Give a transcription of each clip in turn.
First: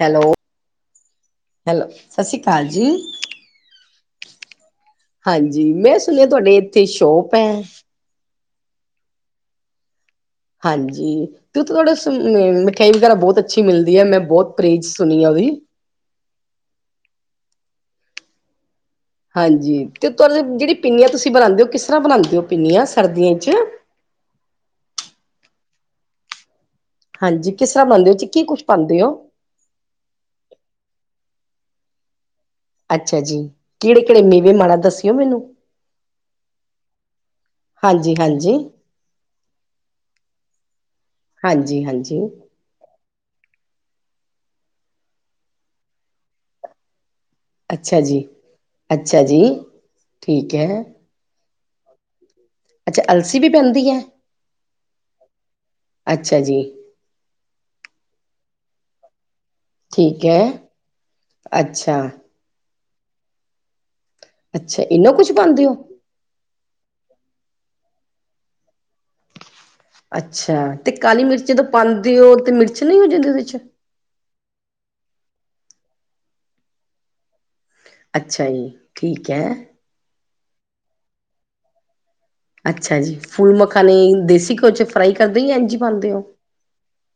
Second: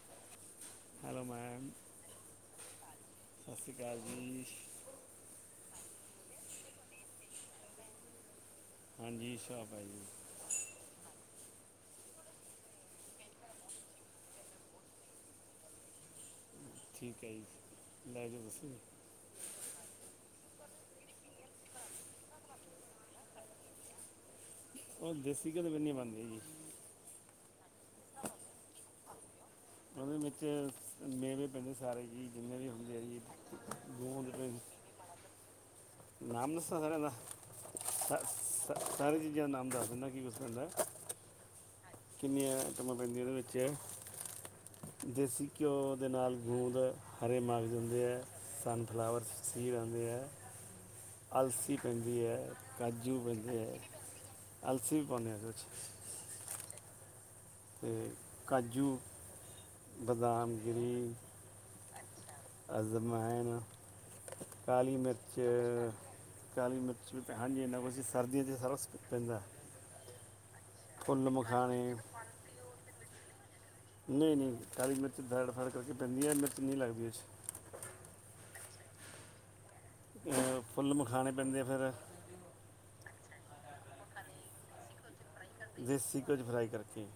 Hello, hello ma'am hello ਸਤਿ ਸ਼੍ਰੀ ਅਕਾਲ ਜੀ। ਸਤਿ ਸ਼੍ਰੀ ਅਕਾਲ ਜੀ। ਹਾਂਜੀ ਮੈਂ ਸੁਣਿਆ ਹੈਤੁਹਾਡੇ ਇੱਥੇ ਸ਼ੋਪ ਹੈ। ਹਾਂਜੀ, ਸ਼ਪ ਐ ਜੀ ਹਾਂਜੀ। ਤੇ ਉੱਥੇ ਥੋੜ੍ਹਾ ਮਿਠਿਆਾਈ ਵਗੈਰਾ ਬੋਤ ਅੱਛੀ ਮਿਲਦੀ ਹੈ, ਮੈਂ ਬੋਤ ਪਰੇਜ਼ ਸੁਣੀ ਆ ਉਹਦੀ ਠੀਕ ਹੈ, ਜੀ ਲੈ ਜਾਓ ਤੁਸੀਂ ਹਾਂਜੀ ਅਤੇ ਤੁਹਾਡੇ ਜਿਹੜੀ ਪਿੰਨੀਆਂ, ਤੁਸੀਂ ਬਣਾਂਦੇ ਹੋ ਕਿਸ ਤਰ੍ਹਾਂ ਬਣਾਂਦੇ ਹੋ, ਪਿੰਨੀਆਂ ਸਰਦੀਆਂ ਚ ਉਹ ਦੇਸੀ ਘਿਉ ਪਿੰਨੀ ਬਣਂਦੀ ਹੈ, ਜੀ ਹਾਂਜੀ ਕਿਸ ਤਰ੍ਹਾਂ ਬਣਾਂਦੇ ਚ ਕੀ ਕੁਛ ਪਾਉਂਦੇ ਹੋ ਉਹਦੇ ਵਿੱਚ ਮੇਵੇਂ ਪੈਂਦੇ ਸਾਰੇ ਜੀ ਜਿੰਨੇ ਵੀ ਹੁੰ ਅੱਛਾ ਜੀ ਕਿਹੜੇ -ਕਿਹੜੇ ਮੇਵੇ ਮਾੜਾ ਦੱਸਿਓ ਮੈਨੂੰ ਨਾਮ ਦੱਸਾ ਸਾਰਿਆਂ ਦਾ ਹਾਂਜੀ ਸ- ਹਾਂਜੀ ਸ ਸਾਰੇ ਚੀਜ਼ਾਂ ਦਾ ਨਾਮ ਦੱਸ ਦਿੰਦਾ ਕੀ ਕੁਛ ਪੈਂਦਾ ਹਾਂਜੀ -ਹਾਂਜੀ। ਪਿਨੀਆਂ ਮਾਂ ਪੈਂਦੀਆਂ, ਉਹਦੇ ਵਿੱਚ ਦੇਸੀ ਘਿਓ ਦੇ ਨਾਲ ਗੂੰਦ ਹਰੇ ਮਗਜ਼ ਅੱਛਾ ਹੁੰਦੇ ਹੈ, ਜੀ ਸਨਫਲਾਵਰ ਅੱਛਾ ਜੀ 'ਚ ਸੀ ਹੁੰ ਦੇ ਹੈ। ਠੀਕ ਹੈ। ਅਲਸੀ ਪੈਂਦੀ ਹੈ ਅੱਛਾ ਕਾਜੂ ਅਲਸੀ ਵੀ ਪੈਂਦੀ ਹੈ, ਅਲਸੀ ਵੀ ਪਾਉਦੇ ਹ ਕੁ ਅੱਛਾ ਜੀ। ਅਤੇ ਕਾਜੂ ਠੀਕ ਹੈ ਬਦਾਮ ਗਿਰੀ। ਅੱਛਾ। ਅਜ਼ਵਾਇਣ, ਅੱਛਾ ਕਾਲੀ ਇੰਨਾ ਕੁਛ ਮਿਰਚ ਪਾਉਂਦੇ ਹੋ ਕਾਲੀ ਮਿਰਚ ਹਾਂਜੀ, ਐਨਾ ਕੁਛ ਸਰਦੀਆਂ 'ਚ ਸਾਰਾ ਪੈਂਦਾ। ਅੱਛਾ, ਤੇ ਕਾਲੀ ਫੁੱਲ ਮਿਰਚ ਜਦੋਂ ਮਖਾਣੇ ਪਾਂਦੇ ਹੋ ਤੇ ਮਿਰਚ ਨਹੀਂ ਹੋ ਜਾਂਦੀ ਉਹਦੇ ਚ? ਨਹੀਂ -ਨਹੀਂ ਕਾਲੀ ਮਿਰਚ ਦੜ ਫਾੜ ਕਰਕੇ ਪੈਂਦੀਆ ਮਿਰਚ ਨਹੀਂ ਲਗਦੀ ਉਹਦੇ ਵਿਚ ਅੱਛਾ ਜੀ ਠੀਕ ਹੈ। ਫੁੱਲ ਮਖਾਣੇ ਪੈਂਦੇ ਆ ਫਿਰ ਅੱਛਾ ਜੀ, ਫੁਲ ਮਖਾਣੇ ਦੇਸੀ ਘਿਓ ਚ ਫਰਾਈ ਕਰਦੇ ਜਾਂ ਇੰਝ ਪਾਉਦੇ ਦੇਸੀ ਹੋ? ਕੁਝ ਫਰਾਈ ਕਰਕੇ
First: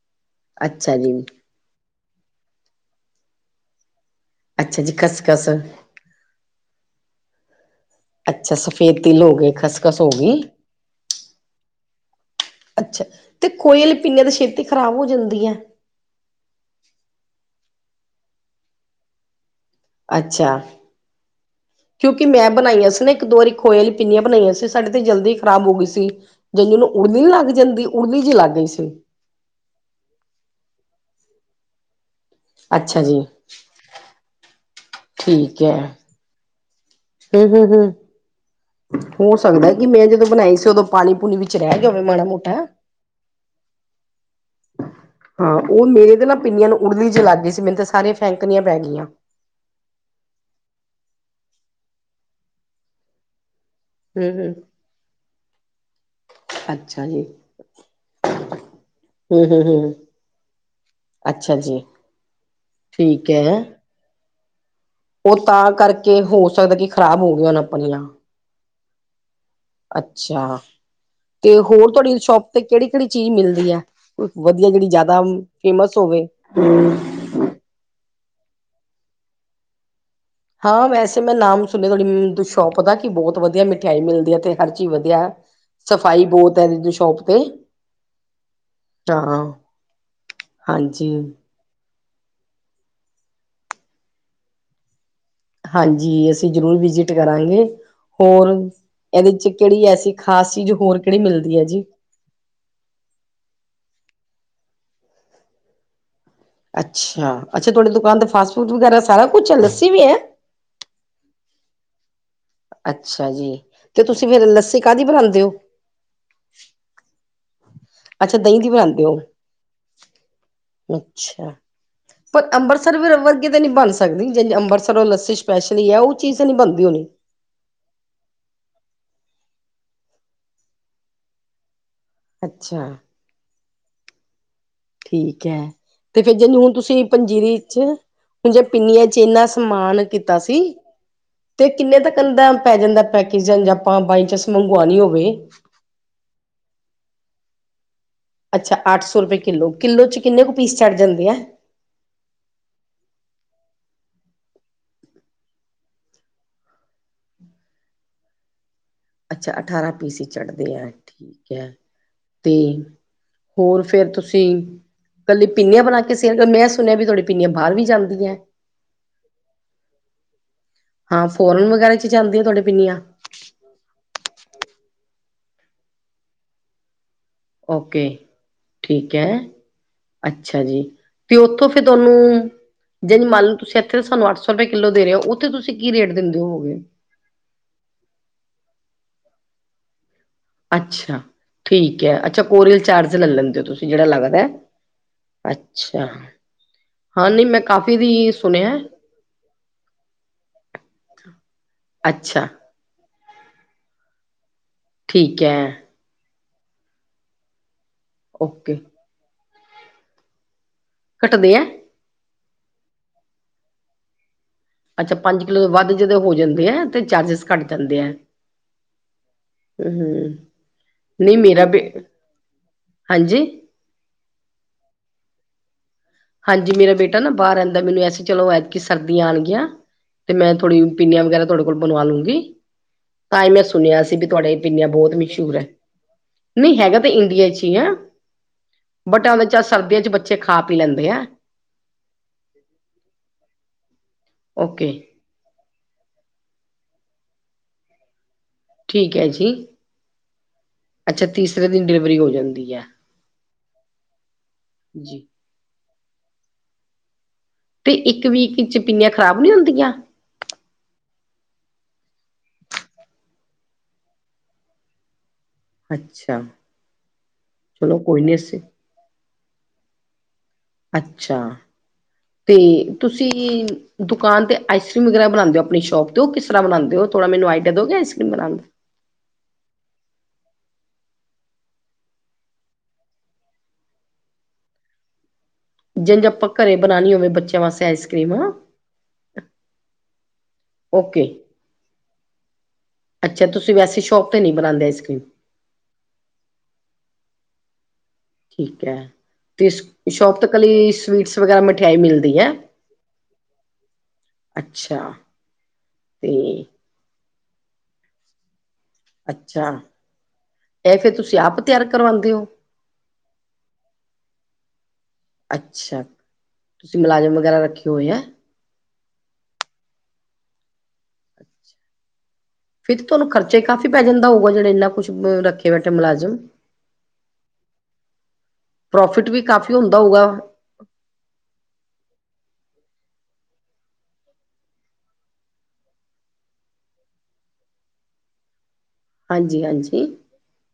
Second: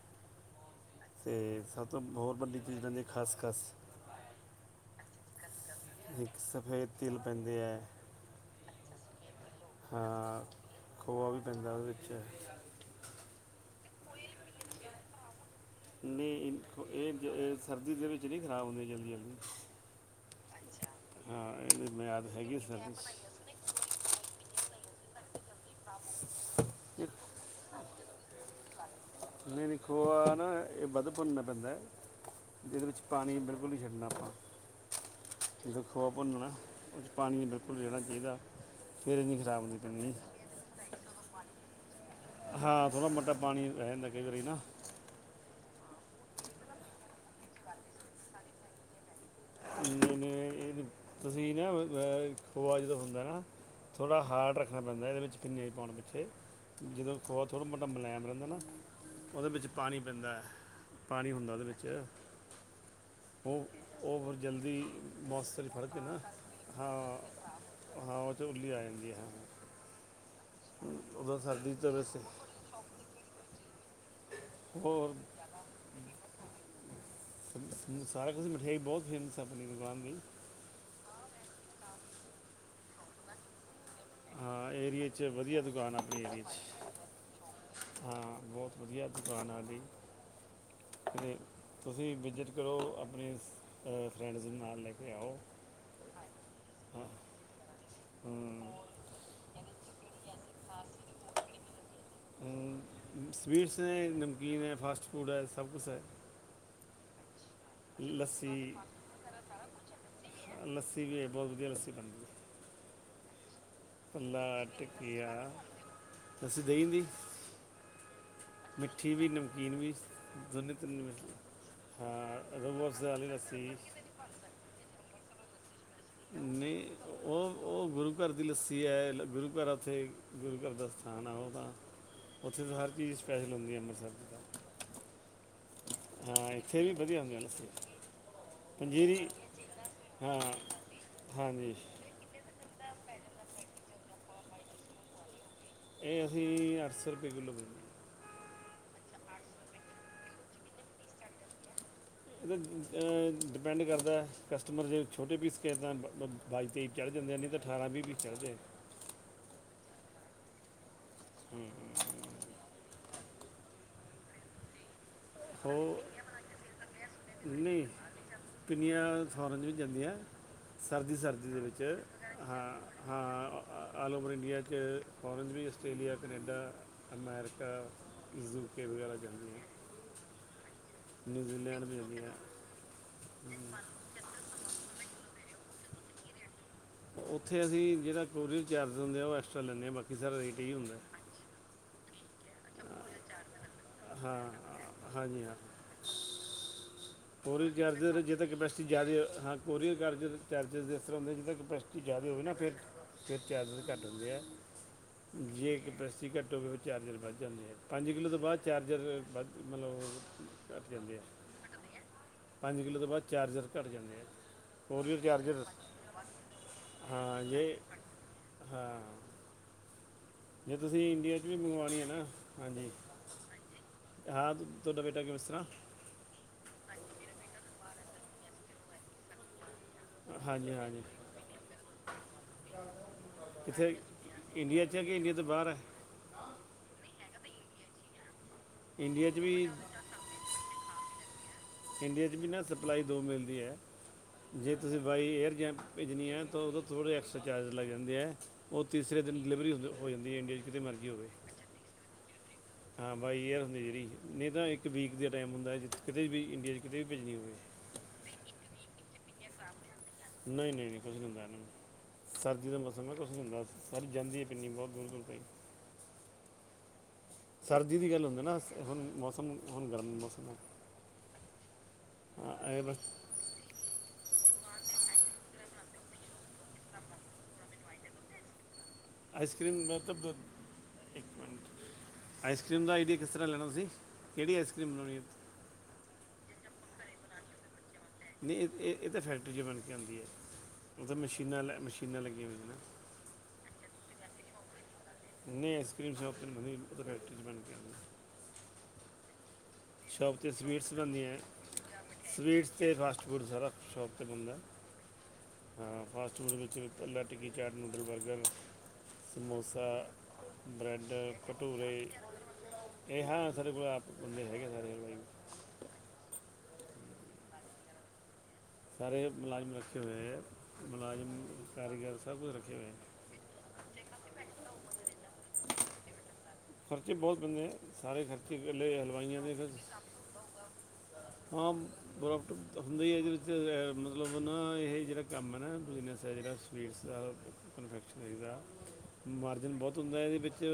ਅੱਛਾ ਜੀ ਤੇ ਸਭ ਤਾਂ ਹੋਰ ਵੱਡੀ ਚੀਜ਼ਾਂ ਜੇ ਖਸ- ਖਸ ਅੱਛਾ ਜੀ ਖਸਖਸ ਇੱਕ ਸਫੇਦ ਤਿਲ ਪੈਂਦੇ ਹੈ ਅੱਛਾ ਸਫੇਦ ਤਿਲ ਹੋ ਗਏ ਖਸਖਸ ਹੋ ਗਈ ਹਾਂ ਖੋਆ ਵੀ ਪੈਂਦਾ ਉਹਦੇ ਵਿੱਚ ਅੱਛਾ ਤੇ ਖੋਏ ਵਾਲੀਆਂ ਪਿੰਨੀਆਂ ਤੇ ਛੇਤੀ ਖ਼ਰਾਬ ਹੋ ਜਾਂਦੀ ਆ ਨਹੀਂ ਇਹ ਸਰਦੀ ਦੇ ਵਿੱਚ ਨਹੀਂ ਖਰਾਬ ਹੁੰਦੀਆਂ ਜਲਦੀ- ਜਲਦੀ ਅੱਛਾ, ਹਾਂ ਇਹਦੀ ਕਿਉਂਕਿ ਮਿਆਦ ਮੈਂ ਹੈਗੀ ਸਰ ਬਣਾਈਆਂ ਸੀ ਨਾ ਇੱਕ ਦੋ ਵਾਰੀ ਖੋਏ ਵਾਲੀ ਪਿੰਨੀਆਂ ਬਣਾਈਆਂ ਸੀ, ਸਾਡੇ ਤੇ ਜਲਦੀ ਖ਼ਰਾਬ ਹੋ ਗਈ ਸੀ। ਜਿ ਉਹਨੂੰ ਉੜਲੀ ਨੀ ਲੱਗ ਜਾਂਦੀ ਉੜਲੀ ਜ ਲੱਗ ਗਈ ਸੀ। ਨਹੀਂਨ ਖੋਆ ਨਾ ਇਹ ਬਧ ਭੁੰਨਣਾ ਪੈਂਦਾ। ਇਹਦੇ ਵਿੱਚ ਅੱਛਾ ਜੀ ਪਾਣੀ ਬਿਲਕੁਲ ਨਹੀਂ ਛੱਡਣਾ, ਆਪਾਂ ਠੀਕ ਹੈ ਜਦੋਂ ਖੋਆ ਭੁੰਨ ਨਾ ਹਮ -ਹਮ -ਹਮ ਫਿਰ ਇਹ ਹੋ ਨਹੀਂ ਖਰਾਬ ਸਕਦਾ ਨਹੀਂ ਕਿ ਮੈਂ ਪੈਣੀ ਜਦੋਂ ਬਣਾਈ ਸੀ ਉਦੋਂ ਪਾਣੀ ਪੂਣੀ ਵਿੱਚ ਰਹਿ ਗਿਆ ਹੋਵੇ ਮਾੜਾ ਮੋਟਾ। ਹਾਂ ਥੋੜਾ ਮੋਟਾ ਪਾਣੀ ਰੈ ਜਾਂਦਾ ਕਈ ਵਾਰੀ ਨਾ। ਹਾਂ ਓ ਮੇਰੇ 'ਤੇ ਨਾ ਪਿੰਨੀਆਂ ਨੂੰ ਉੜਲੀ ਜੀ ਲਾਗੀ ਸੀ ਮੈਨੂੰ ਤਾਂ ਸਾਰੀਆਂ ਫੈਂਕਣੀਆਂ ਪੈ ਗਈਆਂ। ਏ ਤੁਸੀ ਨਾ ਅ ਖੋਆ ਜਦੋਂ ਹੁੰਦਾ ਨਾ ਥੋੜਾ ਹੂੰ ਹੂੰ ਹਾਰਡ ਰੱਖਣਾ ਪੈਂਦਾ ਏਦੇ ਵਿੱਚ ਪਿੰਨੀਆਂ 'ਚ ਪਾਨ ਪਿੱਛੇ। ਅੱਛਾ ਜਦੋਂ ਜੀ ਖੋਆ ਥੋੜਾ ਮੋਟਾ ਮੁਲਾਇਮ ਰਹਿੰਦਾ ਨਾ ਹੂੰ ਉਦੇ ਹੂੰ ਵਿੱਚ ਹੂੰ ਪਾਣੀ ਪੈਂਦਾ, ਪਾਣੀ ਹੁੰਦਾ ਅੱਛਾ ਉਦੇ ਜੀ ਵਿੱਚ। ਠੀਕ ਐ। ਓ ਫੇਰ ਜਲਦੀ ਮੋਸਰੀ ਫੜ ਕੇ ਨਾ ਕਰਕੇ ਹੋ ਸਕਦਾ ਕਿ ਹਾਂ, ਖ਼ਰਾਬ ਹੋ ਗਈਆਂ ਹੋਣ ਆਪਣੀਆਂ। ਹਾਂ ਓ 'ਚ ਉੱਲੀ ਆ ਜਾਂਦੀ ਆ ਹਾਂ। ਅੱਛਾ ਉਦੋਂ 'ਤੇ ਸਰਦੀ ਹੋਰ ਤੋਂ ਤੁਹਾਡੀ ਵੈਸੇ ਸ਼ੋਪ 'ਤੇ ਕਿਹੜੀ-ਕਿਹੜੀ ਚੀਜ਼ ਮਿਲਦੀ ਆ ਵਧੀਆ ਜਿਹੜੀ ਹੋਰ ਜਿਆਦਾ ਫੇਮਸ ਹੋਵੇ? ਸਾਰਾ ਕੁਛ ਮਠਿਆਈ ਬੋਤ ਫੇਮਸ ਐ ਆਪਣੀ ਦੁਕਾਨ ਦੀ। ਹਾਂ ਵੈਸੇ ਮੈਂ ਨਾਮ ਸੁਣਿਆ ਤੁਹਾਡੀ ਮ ਸ਼ੋਪ ਦਾ ਕਿ ਬੋਤ ਵਧੀਆ ਮਿ ਠਿਆਈ ਮਿਲਦੀ ਐਥੇ ਹਰ ਹਾਂ ਚੀਜ਼ ਏਰੀਏ 'ਚ ਵਧੀਆ, ਦੁਕਾਨ ਆ ਆਪਣੀ ਸਫ਼ਾਈ ਏਰੀਏ ਬੋਤ ਐ ਏਦੀ ਦੀ 'ਚ ਸ਼ੋਪ 'ਤੇ। ਹਾਂ ਬੋਤ ਵਧੀਆ ਹਾਂ। ਦੁਕਾਨ ਆਲੀ। ਹਾਂਜੀ। ਤੁਸੀਂ ਵਿਜਿਟ ਕਰੋ ਆਪਣੇ ਅ ਫਰੈਂਡਸ ਨੂੰ ਨਾਲ ਲੈ ਕੇ ਆਓ। ਹਾਂਜੀ ਅਸੀਂ ਜ਼ਰੂਰ ਹਾਂ ਵਿਜਿਟ ਕਰਾਂਗੇ, ਹੋਰ ਏਦੇ 'ਚ ਕਿਹੜੀ ਐਸੀ ਖਾਸ ਚੀਜ਼ ਹੋਰ ਕਿਹੜੀ ਮਿਲਦੀ ਐ ਜੀ? ਸਵੀਟਸ ਨੇ, ਨਮਕੀਨ ਏ, ਫਾਸਟ ਫੂਡ ਐ ਸਭ ਕੁਛ ਐ। ਅੱਛਾ, ਅੱਛਾ ਤੁਹਾਡੀ ਦੁਕਾਨ 'ਤੇ ਲੱਸੀ ਫਾਸਟ ਫੂਡ ਵਗੈਰਾ ਸਾਰਾ ਕੁਛ ਐ ਲੱਸੀ ਵੀ ਐ? ਲੱਸੀ ਵੀ ਐ ਬੋਤ ਵਧੀਆ ਲੱਸੀ ਬਣਦੀ। ਅੱਛਾ ਜੀ 'ਤੇ ਤੁਸੀਂ ਫੇਰ ਲੱਸੀ ਕਾਦੀ ਬਣਾਂਦੇ ਓ? ਲੱਸੀ ਦਈ ਦੀ। ਅੱਛਾ ਦਹੀਂ ਦੀ ਬਣਾਉਂਦੇ ਮਿੱਠੀ ਹੋ ਵੀ, ਨਮਕੀਨ ਵੀ ਦੋਨੇ-ਤਿੰਨੇ ਮ। ਅੱਛਾ। ਪਰ ਹਾਂ ਅੰਮ੍ਰਿਤਸਰ ਵੀ ਰਵਵਸਾ ਆਲੀ ਵਰਗੀ ਤਾਂ ਨਹੀਂ ਲੱਸੀ। ਬਣ ਸਕਦੀ ਜਿੰਝ ਅੰਬਰਸਰੋਂ ਲੱਸੀ ਸਪੈਸ਼ਲੀ ਐ ਓ ਨਈ ਓ, ਓ ਗੁਰੂ ਘਰ ਦੀ ਲੱਸੀ ਐ ਗੁਰੂ ਘਰ ਆ ਉੱਥੇ ਗੁਰੂ ਘਰ ਦਾ ਸਥਾਨ ਆ ਓ ਤਾਂ, ਉੱਥੇ ਤਾਂ ਹਰ ਅੱਛਾ ਚੀਜ਼ ਸਪੈਸ਼ਲ ਹੁੰਦੀ ਐ ਅੰਮਬਰਸਰ ਦੀ ਤਾਂ। ਠੀਕ ਐ 'ਤੇ ਫੇਰ ਹਾਂ ਜਿਨ ਹੁਣ ਇੱਥੇ ਵੀ ਤੁਸੀਂ ਵਧੀਆ ਹੁੰਦੀ ਹੈ ਪੰਜੀਰੀ ਲੱਸੀ 'ਚ ਹੁਣ ਜੇ ਪਿੰਨੀਆਂ 'ਚ ਪੰਜੀਰੀ ਇੰਨਾ ਸਮਾਨ ਕੀਤਾ ਹਾਂ ਸੀ 'ਤੇ ਹਾਂਜੀ ਕਿੰਨੇ ਤੱਕ ਨ ਦਾ ਪੈ ਜਾਂਦਾ? ਪੈਕਜ ਜਾਂ ਆਪਾਂ ਬਾਈ ਚਸ ਮੰਗਵਾਣੀ ਹੋਵੇ। ਏ ਅਸੀਂ ਅੱਠ ਸੋਂ ਰੁਪਏ ਕਿੱਲੋ ਵੇ। ਅੱਛਾ ਅੱਠ ਸੌ ਰੁਪਏ ਕਿੱਲੋ, ਕਿੱਲੋ 'ਚ ਕਿੰਨੇ ਕੁ ਪੀਸ ਚੜ ਜਾਂਦੇ ਐ? ਏਤਾਂ ਅ ਡਿਪੈਂਡ ਕਰਦਾ ਐ ਕਸਟਮਰ ਜੇ ਛੋਟੇ ਪੀਸ ਕੇ ਕੇਂਦਾ ਬ ਬਾਈ-ਤੇਈ ਚੜ ਜਾਂਦੇ ਨੀ ਤਾਂ ਠਾਰਾ-ਵੀਹ ਪੀ ਚੜਦੈ। ਅੱਛਾ ਅਠਾਰਾਂ ਪੀਸ ਈ ਚੜਦੇ ਐ ਠੀਕ ਐ 'ਤੇ ਹੋਰ ਫੇਰ ਤੁਸੀਂ ਕੱਲੇ ਹੋ ਪਿੰਨੀਆਂ ਬਣਾ ਕੇ ਸੇਲ ਕਰਨੇ ਆ ਮੈਂ ਸੁਣਿਆ ਵੀ ਤੋਡੀ ਪਿੰਨੀਆਂ ਬਾਰ ਵੀ ਨਹੀਂ ਜਾਂਦੀ ਐ। ਪਿੰਨੀਆਂ ਫੌਰਨ 'ਚ ਵੀ ਜਾਂਦੀ ਐ। ਹਾਂ ਸਰਦੀ-ਸਰਦੀ ਦੇ ਫੋਰਨ ਵਿੱਚ ਵਗੈਰਾ ਚ ਜਾਂਦੀਆਂ ਤੁਹਾਡੇ ਹਾਂ, ਪਿੰਨੀਆਂ ਹਾਂ ਆਲ ਓਵਰ ਇੰਡੀਆ ਚ, ਫੋਰਨਜ ਵੀ Australia, Canada, America, okay UK ਠੀਕ ਵਗੈਰਾ ਹੈ ਜਾਂਦੀਆ। ਅੱਛਾ ਜੀ‌ 'ਤੇ ਉਥੋਂ ਫੇਰ ਵੀ ਜਾਂਦੀਆਂ ਥੋਨੂੰ ਜਾਣੀ ਮੰਨ ਲੋ ਤੁਸੀਂ ਐਥੇ ਸਾਨੂੰ ਅੱਠ ਸੌ ਰੁਪਏ ਕਿੱਲੋ ਦੇ ਰੇ ਓ ਉੱਥੇ ਤੁਸੀਂ ਕੀ ਰੇਟ ਦਿੰਦੇ ਹੋਵੋਗੇ? ਉੱਥੇ ਅਸੀਂ ਜੇੜਾ ਕੋਰੀਅਰ ਚਾਰਜ ਹੁੰਦੇ, ਓ ਐਕਸਟਰਾ ਲੈਂਨੇ, ਬਾਕੀ ਸਾਰਾ ਹੀ ਹੁੰਦਾ ਅੱਛਾ, ਠੀਕ ਐ ਅੱਛਾ ਕੋਰੀਅਲ ਚਾਰਜ ਲੈ ਲੈਂਦੇ ਓ ਤੁਸੀਂ ਜੇੜਾ ਹਾਂ ਲੱਗਦੈ, ਹਾਂਜੀ ਅੱਛਾ। ਹਾਂ ਨਈ ਮੈਂ ਕੋਰੀਅਆ ਕਾਫ਼ੀ ਚਾਰਜਰ ਦੀ ਜੀਦਾ ਸੁਣਿਆ ਕਪੈਸਿਟੀ ਜਾਦੀ ਹਾਂ, ਕੋਰੀਅਰ ਕਾਰਜਰ, ਚਾਰਜਰ ਇਸ ਤਰਾ ਦੇਦਾ ਜਿਦਾ ਕਪੈ ਟੀ ਯਾਦੇ ਹੋਵੇ ਅੱਛਾ ਨਾ ਫੇਰ ਫੇਰ ਚਾਰਜਰ ਘੱਟ ਹੁੰਦੇ ਆ, ਠੀਕ ਐ, ਜੇ ਕਪੈਸਿਟੀ ਘੱਟ ਹੋਵੇ ਫੇਰ ਚਾਰਜਰ ਵੱਧ ਜਾਂਦੇ ਆ। ਪੰਜ ਕਿੱਲੋ ਤੋਂ ਬਾਦ ਓਕੇ ਚਾਰਜਰ ਵ ਮਲਬ ਘਟ ਜਾਂਦੈ ਦੀ ਐ ਪੰਜ ਕਿੱਲੋ ਤੋਂ ਬਾਦ ਚਾਰਜਰ ਘਟ ਜਾਂਦੇ ਆ। ਅੱਛਾ ਕੋਰੀਅਰ ਪੰਜ ਕਿੱਲੋ ਚਾਰਜਰ ਤੋ ਵੱਧ ਜਦੋਂ ਹੋ ਜਾਂਦੇ ਆ ਤੇ ਹਾਂ ਚਾਰਜਿਸ ਜੇ ਘੱਟ ਜਾਂਦੇ ਐ। ਹਾਂ ਹੂੰ। ਜੇ ਤੁਸੀਂ ਨਈ ਇੰਡੀਆ ਚ ਵੀ ਮੇਰਾ ਬੇ ਮੰਗਵਾਣੀ ਆ ਨਾ, ਹਾਂਜੀ। ਹਾਂਜੀ? ਹਾਂ ਤੋਡਾ ਬੇਟਾ ਕਿ ਕਿਵਸਤਰਾ ਹਾਂਜੀ ਮੇਰਾ ਬੇਟਾ ਨਾ ਬਾਰ ਰੈਂਦਾ, ਮੈਨੂੰ ਐ ਸੀ ਚਲੋ ਐਤਕੀ ਸਰਦੀਆਂ ਆਣਗੀਆਂ ਤੇ ਮੈਂ ਹਾਂਜੀ ਥੋੜੀ ਹਾਂਜੀ ਪਿੰਨੀਆਂ ਵਗੈਰਾ ਤੁਆਡੇ ਕੋਲ ਬਣਵਾ ਲੂੰਗੀ। ਤਾਂ ਈ ਮੈਂ ਕਿੱਥੇ ਸੁਣਿਆ ਸੀ ਵੀ ਤੁਆਡੇ ਇੰਡੀਆ ਪਿੰਨੀਆਂ 'ਚ ਹੈ ਬੋਤ ਕਿ ਇੰਡੀਆ ਤੋਂ ਮਸ਼ਹੂਰ ਐ। ਬਾਹਰ ਹੈ ਨਈ ਹੈਗਾ ਤਾਂ ਇੰਡੀਆ ਚ ਈ ਆ। ਬਟ ਇੰਡੀਆ ਚ ਉਹਦੇ ਵੀ ਸਰਦੀਆਂ ਚ ਬੱਚੇ ਖਾ ਪੀ ਲੈਂਦੇ ਆ ਇੰਡੀਆ ਚ ਵੀ ਨਾ ਸਪਲਾਈ ਦੋ ਮਿਲਦੀ ਐ, ਜੇ ਓਕੇ ਤੁਸੀਂ ਬਾਈ ਏਅਰ ਜ ਭੇਜਣੀ ਆ ਤੋ ਓਦੋ ਥੋੜੇ ਐਕਸਟਰਾ ਚਾਰਜ ਲੱਗ ਜਾਂਦੇ ਆ। ਓ ਠੀਕ ਤੀਸਰੇ ਹੈ ਦਿਨ ਜੀ ਡਿਲੀਵਰੀ ਹੁੰ ਹੋ ਜਾਂਦੀ ਆ ਇੰਡੀਆ ਚ, ਕਿਤੇ ਮਰਜ਼ੀ ਹੋਵੇ। [unintelligible] ਡਲੇਵਰੀ ਹੋ ਜਾਂਦੀ ਐ। ਹਾਂ ਬਾਈ ਏਅਰ ਹੁੰਦੀ ਜੇੜੀ, ਨਈ ਤਾਂ ਇੱਕ ਵੀਕ ਜੀ ਦੇ ਟਾਈਮ ਹੁੰਦਾ ਜੇ ਕਿਤੇ ਵੀ ਇੰਡੀਆ ਚ ਕਿਤੇ ਵੀ ਭੇਜਣੀ ਹੋਵੇ। ਤੇ ਇੱਕ ਵੀਕ ਚ ਪਿੰਨੀਆਂ ਖਰਾਬ ਨੀ ਹੁੰਦੀਆਂ? ਨਈ -ਨਈ ਕੁਛ ਨੀ ਹੁੰਦਾ ਏਨੂ ਸਰਦੀ ਦਾ ਮੌਸਮ ਬਹੁਤ ਖੁਸ਼ਕ ਹੁੰਦਾ, ਠਰ ਜਾਂਦੀ ਏ ਪਿੰਨੀ ਬੌਤ ਗੋਲ-ਗੋਲ ਪਈ। ਅੱਛਾ। ਚਲੋ ਸਰਦੀ ਦੀ ਕੋਈ ਗੱਲ ਨੀ ਹੁੰਦੀ ਨਾ ਅਸੀਂ ਹੁਣ ਮੌਸਮ, ਹੁਣ ਗਰਮ ਮੌਸਮ ਐ। ਅੱਛਾ। ਹਾਂ ਐ ਬਸ ਤੌਈਂ, ਦੁਕਾਨ ਤੇ ਆਈਕ੍ਰੀਮ ਵਗੈਰਾ ਬਣਾਦੇ ਓ ਆਪਨੀ ਸ਼ੋਪ ਤੇ, ਓਹ ਕਿਸ ਤਰਾਂ ਬਣਾਂਦੇ ਓ ਥੋੜਾ ਮੈਨੂੰ ਆਡੀਆ ਦਓਗੇ। [unintelligible] ਆਈਸ ਕਰ੍ਰੀਮ ਮੈ ਤਬ ਇੱਕ ਮਿੰਟ ਆਈਸਕ੍ਰੀਮ ਦਾ ਆਈਡੀਆ ਕਿਸ ਤਰ੍ਹਾਂ ਲੈਣਾ ਤੁਸੀਂ, ਕਿਹੜੀ ਆਈਸਕੀਮ ਬਣਾਉਣੀ ਆ। ਜਿਨਜ ਆਪਾਂ ਘਰੇ ਬਣਾਣੀ ਹੋਵੇ ਬੱਚਿਆਂ ਵਾਸਤੇ ਆਈਸ ਕਰ੍ਰੀਮ ਨਹੀਂ ਏ ਏ ਤੇ ਫੈਕਟਰੀ ਚ ਬਣ ਕੇ ਆਂਦੀ ਐ, ਉਨ ਤਾਂ ਓਕੇ ਮਸ਼ੀਨਾਂ ਲੈ ਮਸ਼ੀਨਾਂ ਲੱਗੀਆਂ ਹੋਈਆਂ ਨ। ਅੱਛਾ ਤੁਸੀਂ ਵੇਸੇ ਸ਼ੋਪ ਤੇ ਨਹੀਂ ਬਣਾਂਦੇ ਆਈਸਕੀਮ। ਨ ਆਈਸ ਕਰ੍ਰੀਮ ਸ਼ੋਪ ਤੇ ਨਹੀਂ ਬਣਦੀ, ਡਾਰੇਕਟ ਬਨਕੇ ਆ ਠੀਕ ਐ, ਤੇਸ ਸ਼ੋਪ 'ਤੇ ਸਵੀਟਸ ਬਣਦੀਆਂ, ਮਿਲਦੀ ਹੈ ਸਵੀਟਸ ਅਤੇ ਫਾਸਟ- ਫੂਡ ਸਾਰਾ ਸ਼ੋਪ ਤੇ ਬਣਦਾ। ਅੱਛਾ ਹਾਂ ਫਾਸਟ- ਫੂਡ ਤੇ ਵਿੱਚ ਪਲਾ ਟਿੱਕੀ, ਚੈਟ, ਨੂਡਲ ਬਰਗਰ। ਅੱਛਾ ਸਮੋਸਾ, ਇਹ ਬ੍ਰੈੱਡ, ਫਿਰ ਤੁਸੀਂ ਆਪ ਤਿਆਰ ਪਟੂਰੇ ਕਰਵਾਉਂਦੇ ਹੋ ਇਹ ਹਾਂ ਸਾਡੇ ਕੋਲ ਆਪ ਬੰਦੇ ਹੈਗੇ। ਬਾਏ, ਅੱਛਾ ਤੁਸੀਂ ਮੁਲਾਜ਼ਮ ਵਗੈਰਾ ਰੱਖੇ ਹੋਏ ਹੈ। ਸਾਰੇ ਮੁਲਾਜ਼ਮ ਰੱਖੇ ਹੋਏ ਹੈ ਮੁਲਾਜ਼ਮ ਕਾਰੀਗਰ ਸਭ ਕੁਛ ਰੱਖੇ ਹੋਏ ਹੈ ਫਿਰ ਤੇ ਤੁਹਾਨੂੰ ਖਰਚਾ ਹੀ ਕਾਫ਼ੀ ਪੈ ਜਾਂਦਾ ਹੋਊਗਾ ਜਿਹੜੇ ਇਨਾ ਕੁਜ ਰੱਖੇ ਬੈਠੇ ਓ ਮੁਲਾਜ਼ਮ। ਖਰਚੇ ਬਹੁਤ ਹੁੰਦੇ ਆ ਸਾਰੇ ਖਰਚੇ ਇਕੱਲੇ ਪ੍ਰੋਫਿਟ ਹਲਵਾਈਆਂ ਵੀ ਦੇ ਕਾਫ਼ੀ ਖਰਚ ਹੁੰਦਾ ਹੋਊਗਾ। ਹਾਂ, ਪਰੋਫਿਟ ਹੁੰਦਾ ਹੀ ਇਹਦੇ ਵਿੱਚ ਮਤਲਬ ਨਾ ਇਹ ਜਿਹੜਾ ਕੰਮ ਹੈ ਨਾ ਬਿਜ਼ਨਸ ਹੈ ਜਿਹੜਾ। ਵੀਰ ਸਾਹਿਬ ਪਰਫੇਟ ਪੈਦਾ, ਹਾਂਜੀ ਮਾਰਜਨ ਬਹੁਤ ਹਾਂਜੀ ਹੁੰਦਾ ਇਹਦੇ ਵਿੱਚ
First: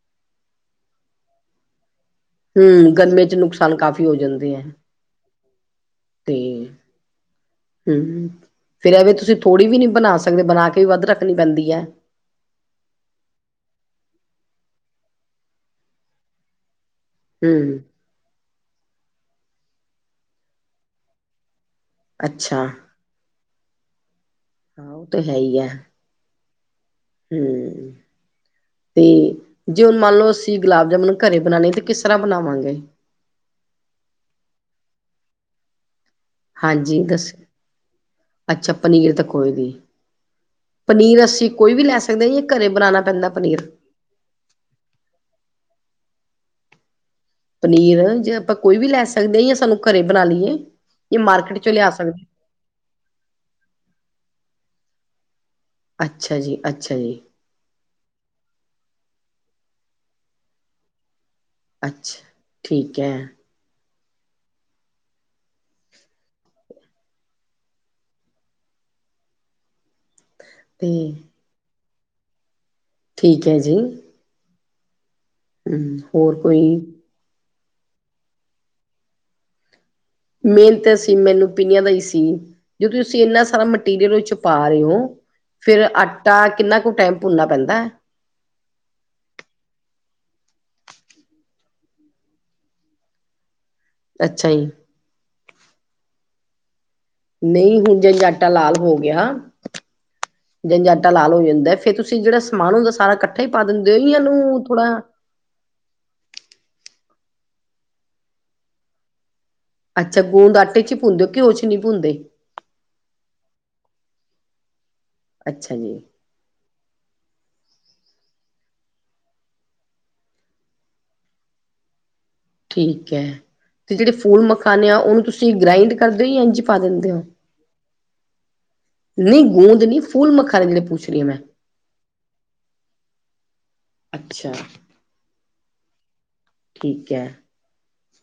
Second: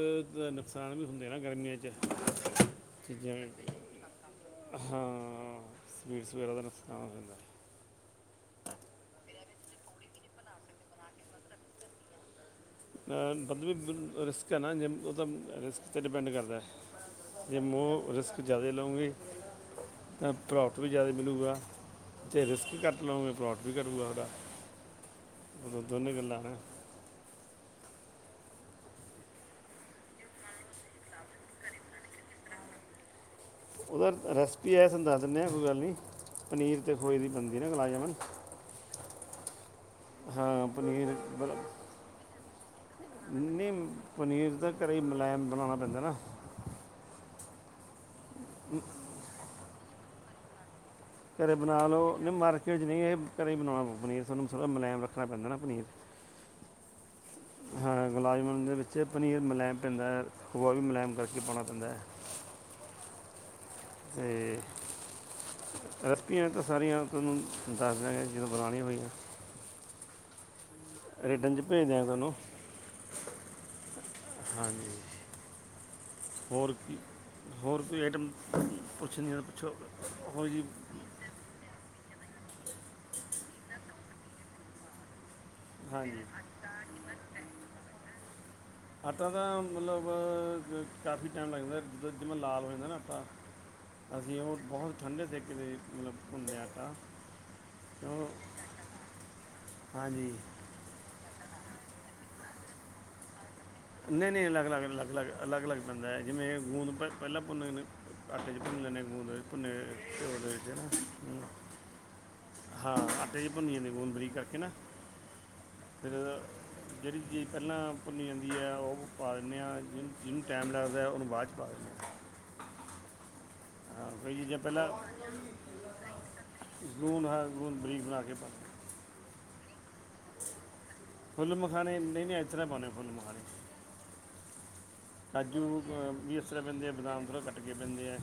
ਨੁਕਸਾਨ ਵੀ ਹੁੰਦੇ ਨਾ ਗਰਮੀਆਂ ਚ, ਹੂੰ, ਗਰਮੀਆਂ ਚ ਚੀਜ਼ਾਂ ਨੁਕਸਾਨ ਕਾਫ਼ੀ ਹੋ ਜਾਂਦੇ ਹੈ। ਹਾਂ ਸਵੀਟਸ ਵਗੈਰਾ ਦਾ ਰਸਤਾ ਹੁੰਦਾ। ਹੁ ਫਿਰ ਐਵੇਂ ਤੁਸੀਂ ਥੋੜ੍ਹੀ ਵੀ ਨੀ ਬਣਾ ਸਕਦੇ ਬਣਾ ਕੇ ਵੀ ਵੱਧ ਰੱਖਣੀ ਪੈਂਦੀ ਹੈ। ਅ ਫਬਲ [unintelligible] ਰਿਸਕ ਹੈ ਨਾ ਉਹਦਾ ਰਿਸਕ ਤੇ ਡਿਪੈਂਡ ਕਰਦਾ ਹੈ। ਜੇ ਹਮ ਮੋਰ ਰਿਸ਼ਕ, ਜ਼ਿਆਦੇ ਲਉਂਗੇ ਤਾਂ ਪ੍ਰੋਫਿਟ ਵੀ ਜ਼ਿਆਦਾ ਮਿਲਲੇਗਾ ਜੇ ਅੱਛਾ ਰਿਸਕ ਘੱਟ, ਲਓਗੇ ਪਰੱਫਿਟ ਵੀ ਘਟੁਗਾ ਓਹਦਾ। ਉਹ ਤਾਂ ਹੈ ਹੀ ਆ। ਦੋਨੇ ਗੱਲਾਂ ਹੈ। ਹੂੰ। ਤੇ ਜੇ ਮੰਨ ਲਓ ਅਸੀਂ ਗੁਲਾਬ ਜਾਮੁਨ ਘਰੇ ਬਣਾਉਣੇ ਤੇ ਕਿਸ ਤਰ੍ਹਾਂ ਬਣਾਵਾਂਗੇ। ਉਹਦਾ ਰੈਸਪੀ ਹੈ ਤੁਹਾਨੂੰ ਦੱਸ ਦਿੰਦੇ ਹਾਂ ਕੋਈ ਗੱਲ ਨਹੀ। ਪਨੀਰ ਤੇ ਹਾਂਜੀ ਖੋਏ ਦੀ ਦੱਸ ਬਣਦੀ ਆ ਨਾ ਗਲਾਜਮਨ। ਅੱਛਾ ਪਨੀਰ ਤਾਂ ਕੋਈ ਨੀ ਹਾਂ ਪਨੀਰ ਬ ਅਸੀਂ ਕੋਈ ਵੀ ਲੈ ਸਕਦੇ ਹਾਂ ਜਾਂ ਘਰੇ ਬਣਾਉਣਾ ਪੈਂਦਾ ਪਨੀਰ ਨਹੀਂ, ਪਨੀਰ ਤਾਂ ਘਰੇ ਹੀ ਮਲਾਮ ਬਣਾਉਣਾ ਪੈਂਦਾ ਨਾ। ਪਨੀਰ ਜੇ ਆਪਾਂ ਕੋਈ ਵੀ ਲੈ ਸਕਦੇ ਹਾਂ ਜਾ ਸਾਨੂੰ ਘਰੇ ਬਣਾ ਲਈਏ। ਜਾਂ ਘਰ ਮਾਰਕੀਟ ਚੋਂ ਬਣਾ ਲਿਆ ਲਉ ਸਕਦੇ ਨਹੀਂ ਮਾਰਕੀਟ ਚ ਨਹੀਂ ਇਹ ਘਰ ਹੀ ਬਣਾਉਣਾ ਪੋਉ ਪਨੀਰ ਸਾਹਾਨੂੰ ਮੁਲਾਇਮ ਰੱਖਣਾ ਪੈਂਦਾ ਨਾ ਪਨੀਰ। ਅੱਛਾ ਜੀ, ਅੱਛਾ ਜੀ। ਹਾਂ ਗੁਲਾਬ ਜਾਮੁਨ ਦੇ ਵਿੱਚ ਪਨੀਰ ਮੁਿਲਾਇਮ ਪੈਂਦਾ ਹੈ ਖੋਆ ਵੀ ਮੁਲਾਇਮ ਕਰਕੇ ਪਾਉਣਾ। ਪੈਂਦਾ ਅੱਛਾ, ਠੀਕ ਹੈ। ਏ, ਰਸਪੀਆਂ ਤਾਂ ਸਾਰੀਆਂ ਤੁਹਾਨੂੰ ਦੱਸ ਦਿਆਂਗੇ ਜਦੋਂ ਬਣਾਉਣੀਆਂ ਹੋਈਆਂ। ਤੇ ਰਿਟਰਨ ਚ ਭੇਜ ਦਿਆਂ ਤੁਹਾਨੂੰ, ਠੀਕ ਹੈ ਜੀ। ਹਾਂਜੀ, ਹਮ ਕੋਈ ਹੋਰ ਕੀ, ਹੋਰ ਕੋਈ ਆਈਟਮ ਪੁੱਛਨੀਆ ਪੁੱਛੋ? ਹੋਰ ਜੀ ਮੇਨ ਤੇ ਸੀ ਮੈਨੂੰ ਪਿੰਨੀਆਂ ਦਾ ਹੀ ਸੀ ਜਦੋਂ ਤੁਸੀਂ ਇੰਨਾ ਸਾਰਾ ਮਟੀਰੀਅਲ ਚ ਪਾ ਰਹੇ ਹੋ, ਫੇਰ ਹਾਂਜੀ ਆਟਾ ਕਿੰਨਾ ਕ ਟਾਈਮ ਭੁੰਨਨਾ ਪੈਂਦਾ। ਆਟਾ ਤਾਂ ਮਤਲਬ ਕਾਫੀ ਟਾਈਮ ਲੱਗਦਾ ਜਿੱਦਾ ਜਿਵੇਂ ਲਾਲ ਹੋ ਜਾਂਦਾ ਨਾ ਆਟਾ। [unintelligible] ਅਸੀਂ ਉਹ ਜੀ ਬਹੁਤ ਠੰਡੇ ਦੇ ਕੇ ਮਤਲਬ ਘੁੰਮਿਆ ਆਟਾ। ਨਹੀਂ ਹੁਣ ਜੇ ਕਿਉਂ ਆਟਾ ਲਾਲ ਹੋ ਗਿਆ। ਹਾਂਜੀ ਜਦੋ ਆਟਾ ਲਾਲ ਹੋ ਜਾਂਦਾ ਫੇਰ ਤੁਸੀਂ ਜਿਹੜਾ ਸਮਾਨ ਹੁੰਦਾ ਸਾਰਾ ਇਕੱਠਾ ਹੀ ਪਾ ਦਿੰਦੇ ਹੋ ਜਾ ਇਹਨੂੰ ਥੋੜਾ ਅਲੱਗ-ਅਲੱਗ ਪੈਂਦਾ ਹੈ ਜਿਵੇਂ ਗੂੰੰਦ ਪ ਪਹਿਲਾਂ ਭੁੰਨ ਆਟੇ ਚ ਭੁੰਨ ਲੈਂਦੇ ਆ ਗੂੰੰਦ ਭੁਨੇ [unintelligible] ਅੱਛਾ ਆਪਨੇ ਗੂੰਦ ਦੇਦੇ ਆਟੇ ਨਾ। ਚ ਹੀ ਭੁੰਨਦੇ ਹੋ ਘਿਓ ਚ ਨਹੀਂ ਭੁੰਨਦੇ ਹਾਂ ਆਟੇ ਚ ਭੁੰਨੀਏ ਨੇ ਗੂਨ ਬਰੀਕ ਕਰਕੇ ਨਾ ਅੱਛਾ ਜੀ ਫੇਰ ਜੇਹੜੀ ਚੀਜ਼ ਪਹਿਲਾਂ ਭੁੱਨੀ ਜਾਂਦੀ ਹੈ ਉਹ ਪਾਨੇ ਆ ਜਿਹਨ ਜਿਹਨੂੰ ਟਾਈਮ ਲੱਗਦਾ ਉਹਨੂੰ ਬਾਅਦ 'ਚ ਪਾ ਦਿੰਦੇ ਆ ਠੀਕ ਹੈ ਤੇ ਜਿਹੜੇ ਕੋਈ ਫੂਲ ਚੀਜ਼ਾਂ ਪਹਿਲਾਂ ਮਖਾਨੇ ਆ ਉਹਨੂੰ ਤੁਸੀਂ ਗ੍ਰਾਇੰਡ ਕਰਦੇ ਯਾ ਇੰਝ ਪਾ ਦਿੰਦੇ ਹੋ ਗੂੰਦ ਹਾਂ ਗੂੰਦ ਬਰੀਕ ਬਣਾ ਕੇ ਪਾ ਨੀ ਗੂੰਦ ਨੀ ਫੂਲ ਮਖਾਨੇ ਜਿਹੜ ਪੁੱਛ ਰਹੀ ਹਾਂ ਮੈਂ ਫੁੱਲ ਮਖਾਨਣੇ ਨਹੀਂ ਨੀ ਏਸਰਾ ਪਾਨੇ ਆ ਫੁੱਲ ਮਖਾਨੇ ਅੱਛਾ ਕਾਜੂ ਵੀ ਇਸਰਾ ਪੈਂਦੇ ਆ ਠੀਕ ਬਦਾਮ ਹੈ ਥੋੜ੍ਹਾ ਕੱਟ ਕੇ ਪੈਂਦੇ ਐ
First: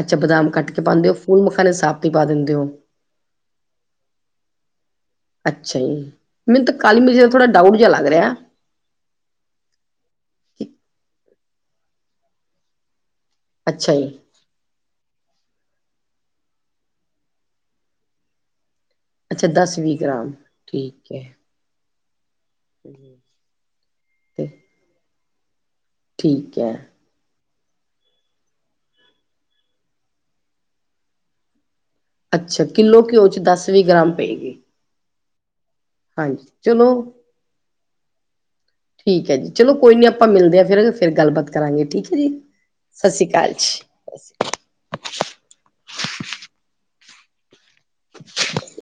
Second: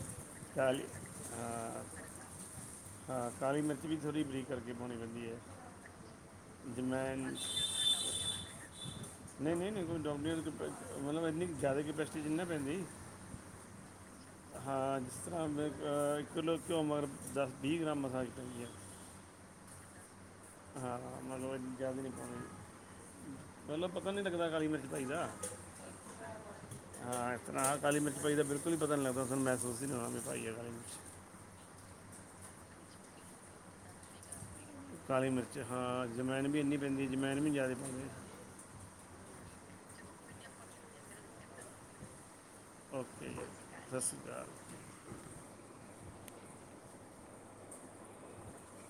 ਅੱਛਾ ਬਦਾਮ ਕੱਟ ਕੇ ਪਾੰਦੇ ਔ ਫੁਲ ਮਖਾਣੇ ਸਾਬਤ ਈ ਪਾ ਦਿੰਦੇ ਔ ਹਾਂ ਕਾਲੀ ਮਿਰਚ ਵੀ ਥੋੜ੍ਹੀ ਬਰੀਕ ਕਰਕੇ ਪਾਉਣੀ ਪੈਂਦੀ ਏ ਅੱਛਾ ਜੀ ਮੈਨੂੰ ਤਾਂ ਜੇ ਕਾਲੀ ਮੈਂ ਮਿਰਚ ਦਾ ਥੋੜਾ ਡਾਊਟ ਜਿਹਾ ਲੱਗ ਰੇਆ ਨਹੀ ਨਹੀ ਨਹੀ ਕੋਈ ਡਾੳਟ ਨੀ ਮਤਲਬ ਏਨੀ ਜ਼ਿਆਦਾ ਕਪੈਸਿਟੀ ਜੀ ਨਹੀਂ ਨਾ ਪੈਂਦੀ ਅੱਛਾ ਜੀ ਹਾਂ ਜਿਸ ਤਰ੍ਹਾਂ ਮੈਂ ਕਿੱਲੋ ਕਿਉਂ ਮਗਰ ਦਸ ਵੀਹ ਗ੍ਰਾਮ ਮਸਾਲ ਚਾਹੀਏ ਅੱਛਾ ਦਸ ਵੀਹ ਗ੍ਰਾਮ ਹਾਂ ਠੀਕ ਹੈ ਮਤਲਬ ਜਾਆਦ ਨਹੀਂ ਪਾਉਣੀ [unintelligible] ਚਲੋ ਪਤਾ ਨਹੀਂ ਲੱਗਦਾ ਤੇ ਕਾਲੀ ਮਿਰਚ ਪਾਈਦਾ ਠੀਕ ਐ ਹਾਂ ਇਸ ਤਰ੍ਹਾਂ ਕੀ ਕਾਲੀ ਮਿਰਚ ਪਾਈ ਦਾ ਬਿਲਕੁਲ ਈ ਪਤਾ ਨਹੀਂ ਲੱਗਦਾ ਤੋਹਾਨੂੰ ਮਹਿਸੂਸ ਹੀ ਨਹੀਂ ਹੋਣਾ ਵੀ ਪਾਈ ਆ ਕਾਲੀ ਮਿਰਚ ਅੱਛਾ ਕਿੱਲੋ ਘਿਓ 'ਚ ਦਸ ਵੀਹ ਗ੍ਰਾਮ ਪਏਗੀ ਕਾਲੀ ਮਿਰਚ ਹਾਂ ਹਾਂਜੀ ਜਵੈਣ ਵੀ ਇੰਨੀ ਚਲੋ ਪੈਂਦੀ ਜਵੈਣ ਵੀ ਜ਼ਿਆਦਾ ਪਉਂਨੀ ਠੀਕ ਹੈ ਜੀ ਚਲੋ ਕੋਈ ਨੀ ਆਪਾਂ ਮਿਲਦੇ ਹਾਂ ਫਿਰ ਫਿਰ ਗੱਲਬਾਤ ਕਰਾਂਗੇ ਠੀਕ ਹੈ ਜੀ-' ਸਤਿ ਸ਼੍ਰੀ ਓਕੇ ਜੀ ਅਕਾਲ ਓਕੇ ਸਤਿ ਜੀ ਸ਼੍ਰੀ ਅਕਾਲ [unintelligible]